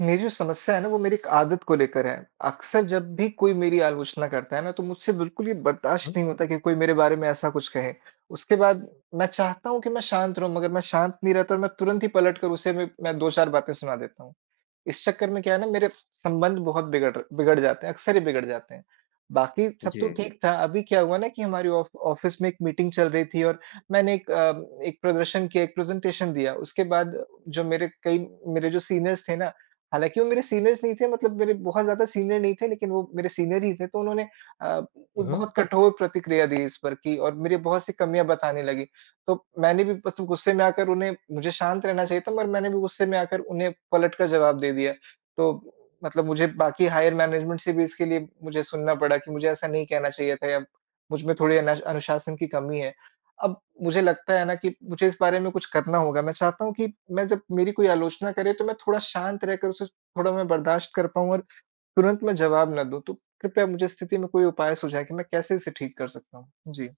मेरी जो समस्या है ना, वो मेरी एक आदत को लेकर है। अक्सर जब भी कोई मेरी आलोचना करता है ना, तो मुझसे बिल्कुल ये हुँ। बर्दाश्त नहीं होता कि कोई मेरे बारे में ऐसा कुछ कहे। उसके बाद मैं चाहता हूँ कि मैं शांत रहूँ, मगर मैं शांत नहीं रहता और मैं तुरंत ही पलट कर उसे मैं 2-4 बातें सुना देता हूँ। इस चक्कर में क्या है ना, मेरे संबंध बहुत बिगड़ जाते हैं, अक्सर ही बिगड़ जाते हैं। बाकी सब तो जी। ठीक था, अभी क्या हुआ ना कि हमारी ऑफ ऑफ़िस में एक मीटिंग चल रही थी, और मैंने एक प्रदर्शन किया, एक प्रेज़ेंटेशन दिया। उसके बाद जो मेरे कई मेरे जो सीनियर्स थे ना, हालाँकि वो मेरे सीनियर्स नहीं थे, मतलब मेरे बहुत ज़्यादा सीनियर नहीं थे, लेकिन वो मेरे सीनियर ही थे, तो उन्होंने अ, हुँ। बहुत कठोर प्रतिक्रिया दी इस पर, कि और मेरी बहुत सी कमियाँ बताने लगे। तो मैंने भी बस गुस्से में आकर उन्हें, मुझे शांत रहना चाहिए था मगर मैंने भी गुस्से में आकर उन्हें पलट कर जवाब दे दिया। तो मतलब मुझे बाकी हायर मैनेजमेंट से भी इसके लिए मुझे सुनना पड़ा कि मुझे ऐसा नहीं कहना चाहिए था, या मुझ में थोड़ी अनश अनुशासन की कमी है। अब मुझे लगता है ना कि मुझे इस बारे में कुछ करना होगा। मैं चाहता हूँ कि मैं, जब मेरी कोई आलोचना करे, तो मैं थोड़ा शांत रहकर उसे थोड़ा मैं बर्दाश्त कर पाऊँ और तुरंत मैं जवाब ना दूँ। तो कृपया मुझे इस स्थिति में कोई उपाय सुझाएँ कि मैं कैसे इसे ठीक कर सकता हूँ? जी।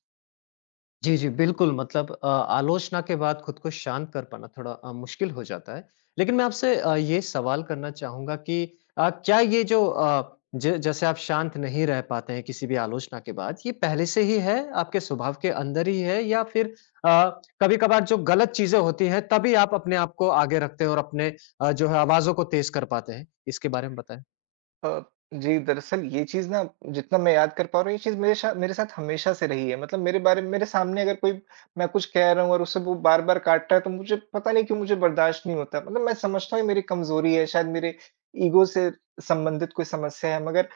जी, जी, बिल्कुल मतलब आलोचना के बाद खुद को शांत कर पाना थोड़ा मुश्किल हो जाता है। लेकिन मैं आपसे ये सवाल करना चाहूँगा कि क्या ये जो ज जैसे आप शांत नहीं रह पाते हैं किसी भी आलोचना के बाद, ये पहले से ही है, आपके स्वभाव के अंदर ही है या फिर अ, कभी-कभार जो गलत चीज़ें होती हैं, तभी आप अपने आप को आगे रखते हैं और अपने जो है आवाज़ों को तेज़ कर पाते हैं? इसके बारे में बताएँ। अ, जी, दरअसल ये चीज़ ना, जितना मैं याद कर पा रहा हूँ, ये चीज़ मेरे साथ हमेशा से रही है। मतलब मेरे बारे में, मेरे सामने, अगर कोई, मैं कुछ कह रहा हूँ और उसे वो बार-बार काट रहा है, तो मुझे पता नहीं क्यों, मुझे बर्दाश्त नहीं होता। मतलब मैं समझता हूँ ये मेरी कमज़ोरी है, शायद मेरे ईगो से संबंधित कोई समस्या है, मगर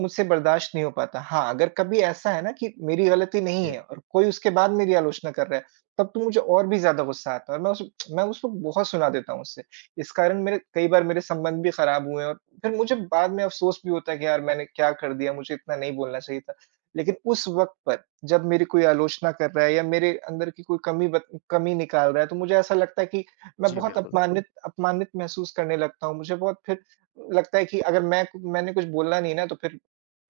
मुझसे बर्दाश्त नहीं हो पाता। हाँ, अगर कभी ऐसा है ना कि मेरी गलती नहीं जी। है, और कोई उसके बाद मेरी आलोचना कर रहा है, तब तो मुझे और भी ज़्यादा गुस्सा आता है, और मैं उसको बहुत सुना देता हूँ उससे। इस कारण मेरे कई बार मेरे संबंध भी खराब हुए हैं, और फिर मुझे बाद में अफ़सोस भी होता है कि यार मैंने क्या कर दिया, मुझे इतना नहीं बोलना चाहिए था। लेकिन उस वक़्त पर, जब मेरी कोई आलोचना कर रहा है या मेरे अंदर की कोई कमी निकाल रहा है, तो मुझे ऐसा लगता है कि मैं जी, बहुत बिल्कुल। अपमानित अपमानित महसूस करने लगता हूँ। मुझे बहुत फिर लगता है कि अगर मैंने कुछ बोलना नहीं, ना, तो फिर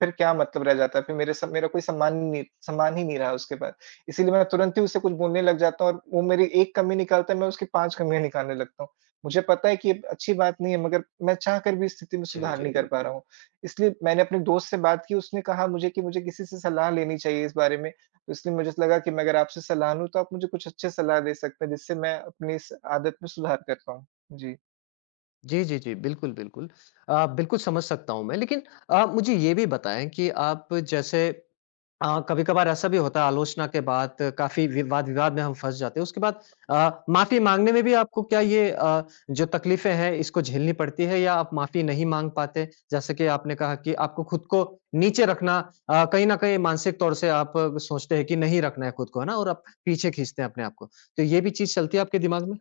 फिर क्या मतलब रह जाता है, फिर मेरे स मेरा कोई सम्मान ही नहीं रहा उसके बाद। इसीलिए मैं तुरंत ही उससे कुछ बोलने लग जाता हूँ, और वो मेरी 1 कमी निकालता है, मैं उसकी 5 कमियाँ निकालने लगता हूँ। मुझे पता है कि ये अच्छी बात नहीं है, मगर मैं चाहकर भी इस स्थिति में जी, सुधार जी, नहीं कर पा बिल्कुल। रहा हूँ। इसलिए मैंने अपने दोस्त से बात की, उसने कहा मुझे कि मुझे किसी से सलाह लेनी चाहिए इस बारे में। तो इसलिए मुझे लगा कि मैं अगर आपसे सलाह लूँ, तो आप मुझे कुछ अच्छे सलाह दे सकते हैं, जिससे मैं अपनी इस आदत में सुधार कर पाऊँ। जी। जी, जी, जी। बिल्कुल, बिल्कुल। बिल्कुल समझ सकता हूँ मैं। लेकिन मुझे ये भी बताएँ कि आप जैसे कभी-कभार ऐसा भी होता है आलोचना के बाद काफ़ी विवाद-विवाद में हम फँस जाते हैं। उसके बाद माफ़ी माँगने में भी आपको क्या ये जो तकलीफ़ें हैं इसको झेलनी पड़ती है या आप माफ़ी नहीं माँग पाते? जैसे कि आपने कहा कि आपको खुद को नीचे रखना कहीं न कहीं मानसिक तौर से आप सोचते हैं कि नहीं रखना है खुद को, है ना? और आप पीछे खींचते हैं अपने आप को। तो ये भी चीज़ चलती है आपके दिमाग में?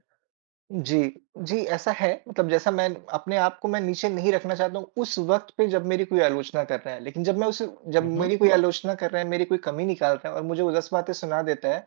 जी, जी ऐसा है, मतलब जैसा मैं, अपने आप को मैं नीचे नहीं रखना चाहता हूँ उस वक़्त पे जब मेरी कोई आलोचना कर रहा है। लेकिन जब मैं उसे जब हुँ, हुँ। मेरी कोई आलोचना कर रहा है, मेरी कोई कमी निकाल रहा है, और मुझे वो 10 बातें सुना देता है,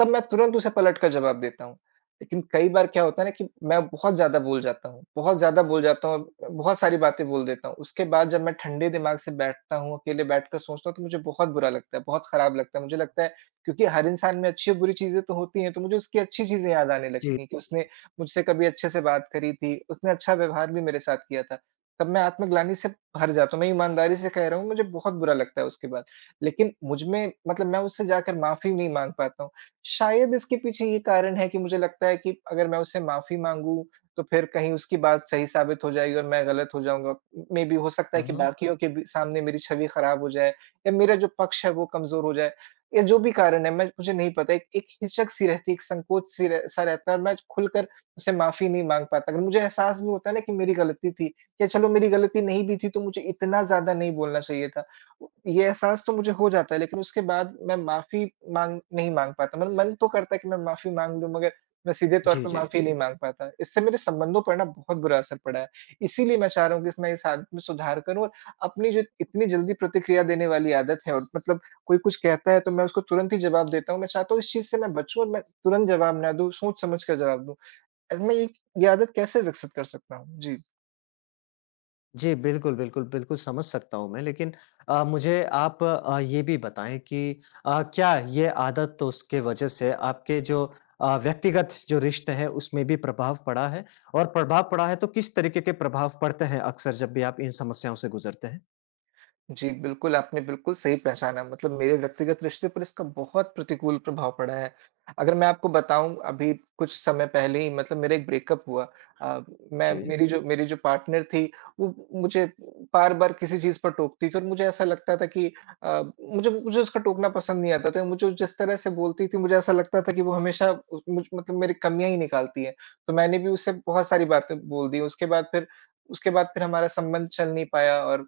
तब मैं तुरंत उसे पलट कर जवाब देता हूँ। लेकिन कई बार क्या होता है ना, कि मैं बहुत ज़्यादा बोल जाता हूँ, बहुत ज़्यादा बोल जाता हूँ, बहुत सारी बातें बोल देता हूँ। उसके बाद जब मैं ठंडे दिमाग से बैठता हूँ, अकेले बैठकर सोचता हूँ, तो मुझे बहुत बुरा लगता है, बहुत खराब लगता है। मुझे लगता है, क्योंकि हर इंसान में अच्छी और बुरी चीज़ें तो होती हैं, तो मुझे उसकी अच्छी चीज़ें याद आने जी। लगती हैं, कि उसने मुझसे कभी अच्छे से बात करी थी, उसने अच्छा व्यवहार भी मेरे साथ किया था। तब मैं आत्मग्लानि से भर जाता हूँ, मैं ईमानदारी से कह रहा हूँ, मुझे बहुत बुरा लगता है उसके बाद। लेकिन मुझ में, मतलब, मैं उससे जाकर माफ़ी नहीं माँग पाता हूँ। शायद इसके पीछे ये कारण है कि मुझे लगता है कि अगर मैं उससे माफ़ी माँगूँ, तो फिर कहीं उसकी बात सही साबित हो जाएगी, और मैं गलत हो जाऊँगा। मेबी, हो सकता है हुँ, कि हुँ। बाकियों के भी सामने मेरी छवि खराब हो जाए, या मेरा जो पक्ष है वो कमज़ोर हो जाए, या जो भी कारण है, मैं, मुझे नहीं पता। एक एक हिचक-सी रहती है, एक संकोच-सी रह सा रहता है, और मैं खुलकर उससे माफ़ी नहीं माँग पाता। अगर मुझे एहसास भी होता है ना कि मेरी गलती थी, या चलो मेरी गलती नहीं भी थी, तो मुझे इतना ज़्यादा नहीं बोलना चाहिए था, ये एहसास तो मुझे हो जाता है, लेकिन उसके बाद मैं माफ़ी माँग नहीं माँग पाता। मतलब मन तो करता है कि मैं माफ़ी माँग लूँ, मगर मैं सीधे तौर जी, पे जी। माफ़ी नहीं माँग पाता। इससे मेरे संबंधों पर ना बहुत बुरा असर पड़ा है। इसीलिए मैं चाह रहा हूँ कि मैं इस आदत में सुधार करूँ, और अपनी जो इतनी जल्दी प्रतिक्रिया देने वाली आदत है, और मतलब कोई कुछ कहता है, तो मैं उसको तुरंत ही जवाब देता हूँ। मैं चाहता हूँ इस चीज़ से मैं बचूँ, और मैं तुरंत जवाब ना दूँ, सोच समझ कर जवाब दूँ। मैं ये आदत कैसे विकसित कर सकता हूँ? जी। जी, बिल्कुल, बिल्कुल, बिल्कुल समझ सकता हूँ मैं लेकिन मुझे आप ये भी बताएँ कि क्या ये आदत तो उसके वजह से आपके जो व्यक्तिगत जो रिश्ते हैं उसमें भी प्रभाव पड़ा है? और प्रभाव पड़ा है तो किस तरीके के प्रभाव पड़ते हैं अक्सर जब भी आप इन समस्याओं से गुज़रते हैं? जी, बिल्कुल, आपने बिल्कुल सही पहचाना, मतलब मेरे व्यक्तिगत रिश्ते पर इसका बहुत प्रतिकूल प्रभाव पड़ा है। अगर मैं आपको बताऊँ, अभी कुछ समय पहले ही, मतलब, मेरा एक ब्रेकअप हुआ। अ, मैं जी। मेरी जो पार्टनर थी, वो मुझे बार-बार किसी चीज़ पर टोकती थी, और मुझे ऐसा लगता था कि मुझे मुझे उसका टोकना पसंद नहीं आता था। मुझे जिस तरह से बोलती थी, मुझे ऐसा लगता था कि वो हमेशा उ मुझ मतलब मेरी कमियाँ ही निकालती है। तो मैंने भी उससे बहुत सारी बातें बोल दी। उसके बाद फिर हमारा संबंध चल नहीं पाया, और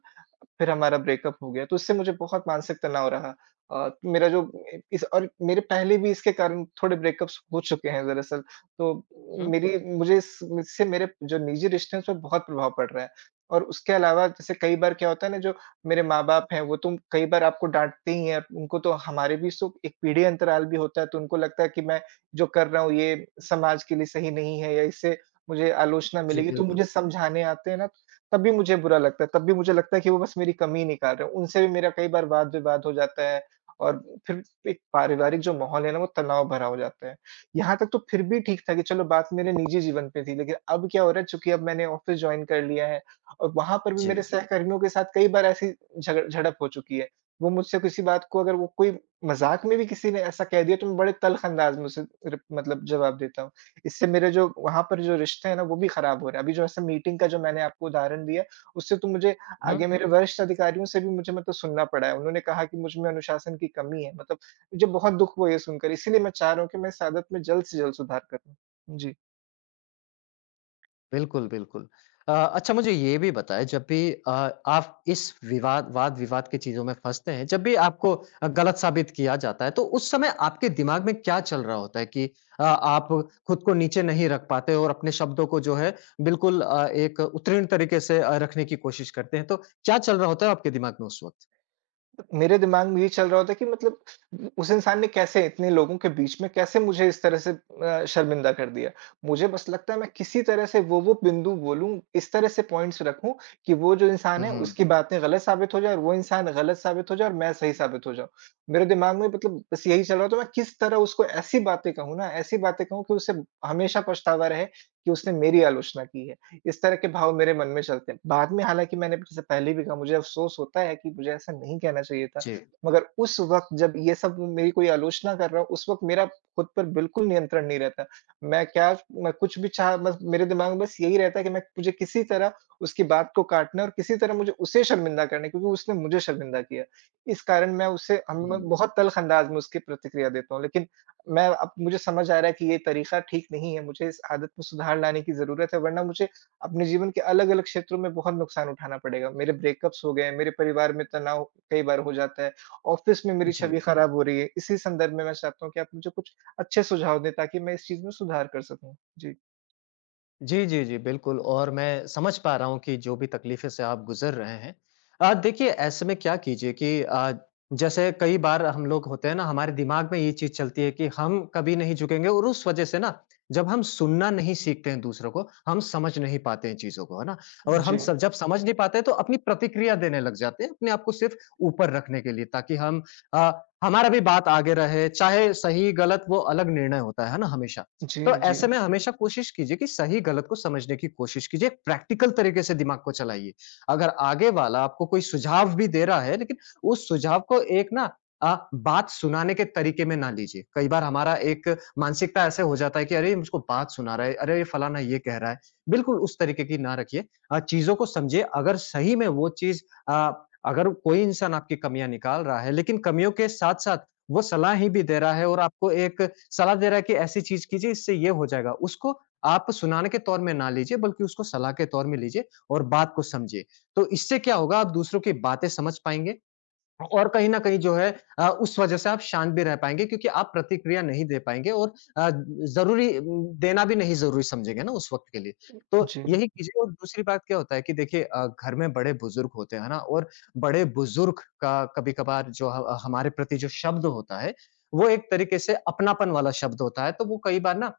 फिर हमारा ब्रेकअप हो गया, तो उससे मुझे बहुत मानसिक तनाव रहा। अ, मेरा जो इ इस, और मेरे पहले भी इसके कारण थोड़े ब्रेकअप्स हो चुके हैं दरअसल, तो हुँ। मेरी मुझे इस इससे मेरे जो निजी रिश्ते हैं, उसमें बहुत प्रभाव पड़ रहा है। और उसके अलावा, जैसे कई बार क्या होता है ना, जो मेरे माँ-बाप हैं, वो तो कई बार आपको डाँटते ही हैं, उनको तो हमारे बीच तो एक पीढ़ी अंतराल भी होता है, तो उनको लगता है कि मैं जो कर रहा हूँ, ये समाज के लिए सही नहीं है, या इससे मुझे आलोचना जी, मिलेगी, तो मुझे बिल्कुल। समझाने आते हैं ना, तब भी मुझे बुरा लगता है, तब भी मुझे लगता है कि वो बस मेरी कमी निकाल रहे हैं। उनसे भी मेरा कई बार वाद-विवाद हो जाता है, और फिर एक पारिवारिक जो माहौल है ना, वो तनाव भरा हो जाता है। यहाँ तक तो फिर भी ठीक था कि चलो, बात मेरे निजी जीवन पे थी, लेकिन अब क्या हो रहा है, चूँकि अब मैंने ऑफ़िस जॉइन कर लिया है, और वहाँ पर भी मेरे जी। सहकर्मियों के साथ कई बार ऐसी झग झड़प हो चुकी है। वो मुझसे किसी बात को अगर वो कोई मज़ाक में भी किसी ने ऐसा कह दिया, तो मैं बड़े तल्ख़ अंदाज़ में उसे रिप मतलब जवाब देता हूँ। इससे मेरे जो वहाँ पर जो रिश्ते हैं ना, वो भी खराब हो रहे हैं। अभी जो ऐसे मीटिंग का जो मैंने आपको उदाहरण दिया, उससे तो मुझे आगे, मेरे वरिष्ठ अधिकारियों से भी मुझे मतलब सुनना पड़ा है। उन्होंने कहा कि मुझ में अनुशासन की कमी है। मतलब मुझे बहुत दुःख हुआ ये सुनकर, इसीलिए मैं चाह रहा हूँ कि मैं इस आदत में जल्द से जल्द सुधार करूँ। जी। बिल्कुल, बिल्कुल। अच्छा मुझे ये भी बताएँ जब भी आप इस विवाद वाद-विवाद की चीज़ों में फँसते हैं, जब भी आपको गलत साबित किया जाता है, तो उस समय आपके दिमाग में क्या चल रहा होता है कि आप खुद को नीचे नहीं रख पाते और अपने शब्दों को जो है बिल्कुल एक उत्तीर्ण तरीके से रखने की कोशिश करते हैं, तो क्या चल रहा होता है आपके दिमाग में उस वक़्त? मेरे दिमाग में ये चल रहा होता है कि मतलब उ उस इंसान ने कैसे, इतने लोगों के बीच में कैसे मुझे इस तरह से शर्मिंदा कर दिया। मुझे बस लगता है, मैं किसी तरह से वो-वो बिंदु बोलूँ, इस तरह से पॉइंट्स रखूँ, कि वो जो इंसान है हुँ, उसकी बातें गलत साबित हो जाए, और वो इंसान गलत साबित हो जाए, और मैं सही साबित हो जाऊँ। मेरे दिमाग में मतलब बस यही चल रहा होता है, मैं किस तरह उसको ऐसी बातें कहूँ ना, ऐसी बातें कहूँ कि उसे हमेशा पछतावा रहे कि उसने मेरी आलोचना की है। इस तरह के भाव मेरे मन में चलते हैं। बाद में, हालाँकि, मैंने जैसे पहले भी कहा, मुझे अफ़सोस होता है कि मुझे ऐसा नहीं कहना चाहिए था। जी। मगर उस वक़्त, जब ये सब मेरी कोई आलोचना कर रहा हो, उस वक़्त मेरा खुद पर बिल्कुल नियंत्रण नहीं रहता। मैं क्या मैं कुछ भी चाह बस मेरे दिमाग में बस यही रहता है कि मैं, मुझे किसी तरह उसकी बात को काटना है, और किसी तरह मुझे उसे शर्मिंदा करना है, क्योंकि उसने मुझे शर्मिंदा किया। इस कारण मैं उसे हम मैं हुँ, बहुत तल्ख़ अंदाज़ में उसकी प्रतिक्रिया देता हूँ। लेकिन मैं अब मुझे समझ आ रहा है कि ये तरीक़ा ठीक नहीं है, मुझे इस आदत में सुधार लाने की ज़रूरत है, वरना मुझे अपने जीवन के अलग-अलग क्षेत्रों में बहुत नुकसान उठाना पड़ेगा। मेरे ब्रेकअप्स हो गए हैं, मेरे परिवार में तनाव कई बार हो जाता है, ऑफ़िस में मेरी जी। छवि, जी, खराब हो रही है। इसी संदर्भ में मैं चाहता हूँ कि आप मुझे कुछ अच्छे सुझाव दें, ताकि मैं इस चीज़ में सुधार कर सकूँ। जी। जी, जी, जी, बिल्कुल और मैं समझ पा रहा हूँ कि जो भी तकलीफ़ें से आप गुज़र रहे हैं। देखिए ऐसे में क्या कीजिए कि जैसे कई बार हम लोग होते हैं ना, हमारे दिमाग में ये चीज़ चलती है कि हम कभी नहीं झुकेंगे और उस वज़ह से ना, जब हम सुनना नहीं सीखते हैं दूसरों को, हम समझ नहीं पाते हैं चीज़ों को, है ना? और जी। हम स जब समझ नहीं पाते हैं तो अपनी प्रतिक्रिया देने लग जाते हैं, अपने आप को सिर्फ़ ऊपर रखने के लिए ताकि हम अ, हमारा भी बात आगे रहे, चाहे सही-गलत वो अलग निर्णय होता है ना हमेशा? जी, तो जी। ऐसे में हमेशा कोशिश कीजिए कि सही-गलत को समझने की कोशिश कीजिए, प्रैक्टिकल तरीके से दिमाग को चलाइए। अगर आगे वाला आपको कोई सुझाव भी दे रहा है, लेकिन उस सुझाव को एक ना बात सुनाने के तरीके में ना लीजिए। कई बार हमारा एक मानसिकता ऐसे हो जाता है कि अरे! ये मुझको बात सुना रहा है, अरे! ये फलाना ये कह रहा है। बिल्कुल उस तरीके की ना रखिए। चीज़ों को समझिए, अगर सही में वो चीज़ अ, अगर कोई इंसान आपकी कमियाँ निकाल रहा है, लेकिन कमियों के साथ-साथ वो सलाह ही भी दे रहा है और आपको एक सलाह दे रहा है कि ऐसी चीज़ कीजिए इससे ये हो जाएगा। उसको आप सुनाने के तौर में ना लीजिए बल्कि उसको सलाह के तौर में लीजिए और बात को समझिए। तो इससे क्या होगा आप दूसरों की बातें समझ पाएँगे और कहीं न कहीं जो है उस वज़ह से आप शांत भी रह पाएँगे क्योंकि आप प्रतिक्रिया नहीं दे पाएँगे और ज़रूरी देना भी नहीं ज़रूरी समझेंगे ना उस वक़्त के लिए। तो जी। यही कीजिए और दूसरी बात क्या होता है कि देखिए घर में बड़े-बुज़ुर्ग होते हैं, है ना? और बड़े-बुज़ुर्ग का कभी-कभार जो ह हमारे प्रति जो शब्द होता है, वो एक तरीके से अपनापन वाला शब्द होता है, तो वो कई बार ना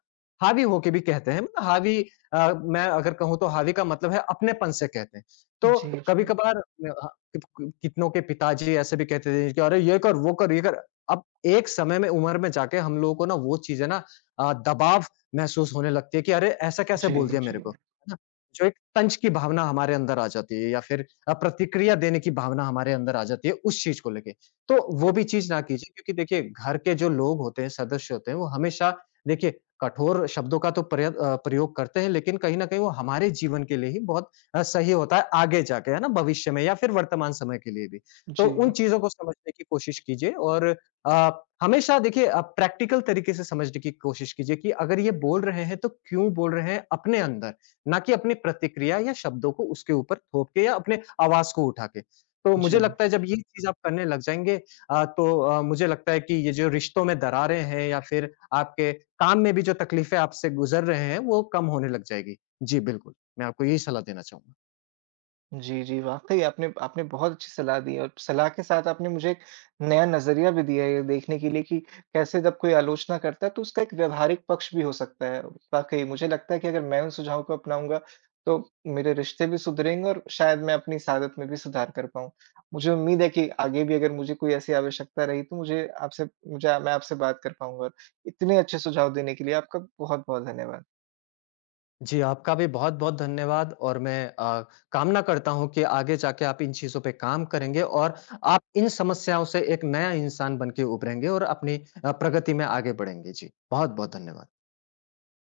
हावी होके भी कहते हैं। मतलब हावी मैं अगर कहूँ तो हावी का मतलब है अपनेपन से कहते हैं। तो जी, जी। कभी-कभार कित कितनों के पिताजी ऐसे भी कहते थे कि, "अरे! ये कर, वो कर, ये कर।" अब एक समय में, उम्र में जाके हम लोगों को ना वो चीज़ें ना दबाव महसूस होने लगती है कि अरे! ऐसा कैसे जी, बोल दिया जी। मेरे को, है ना? जो एक तंज की भावना हमारे अंदर आ जाती है या फिर प्रतिक्रिया देने की भावना हमारे अंदर आ जाती है उस चीज़ को लेके। तो जी। वो भी चीज़ ना कीजिए क्योंकि देखिए घर के जो लोग होते हैं, सदस्य होते हैं, वो हमेशा देखिए कठोर शब्दों का तो प्रय प्रयोग करते हैं लेकिन कहीं न कहीं वो हमारे जीवन के लिए ही बहुत सही होता है आगे जाके, है ना? भविष्य में या फिर वर्तमान समय के लिए भी। तो जी। उन चीज़ों को समझने की कोशिश कीजिए और अ, हमेशा देखिए प्रैक्टिकल तरीके से समझने की कोशिश कीजिए कि अगर ये बोल रहे हैं, तो क्यों बोल रहे हैं अपने अंदर, ना कि अपनी प्रतिक्रिया या शब्दों को उसके ऊपर थोप के या अपने आवाज़ को उठा के। तो जी, मुझे लगता है जब ये चीज़ आप करने लग जाएँगे तो मुझे लगता है कि ये जो रिश्तों में दरारें हैं या फिर आपके काम में भी जो तकलीफ़ें आपसे गुज़र रहे हैं, वो कम होने लग जाएगी। जी, बिल्कुल। मैं आपको यही सलाह देना चाहूँगा। जी, जी, वाक़ई आपने आपने बहुत अच्छी सलाह दी है, और सलाह के साथ आपने मुझे एक नया नज़रिया भी दिया है, ये देखने के लिए कि कैसे, जब कोई आलोचना करता है, तो उसका एक व्यावहारिक पक्ष भी हो सकता है। वाक़ई मुझे लगता है कि अगर मैं उन सुझावों को अपनाऊँगा, तो मेरे रिश्ते भी सुधरेंगे, और शायद मैं अपनी इस आदत में भी सुधार कर पाऊँ। मुझे उम्मीद है कि आगे भी, अगर मुझे कोई ऐसी आवश्यकता रही, तो मुझे आपसे मुझे मैं आपसे बात कर पाऊँगा। इतने अच्छे सुझाव देने के लिए आपका बहुत-बहुत धन्यवाद। जी, आपका भी बहुत-बहुत धन्यवाद और मैं कामना करता हूँ कि आगे जाके आप इन चीज़ों पे काम करेंगे और आप इन समस्याओं से एक नया इंसान बन के उभरेंगे और अपनी प्रगति में आगे बढ़ेंगे। जी, बहुत-बहुत धन्यवाद।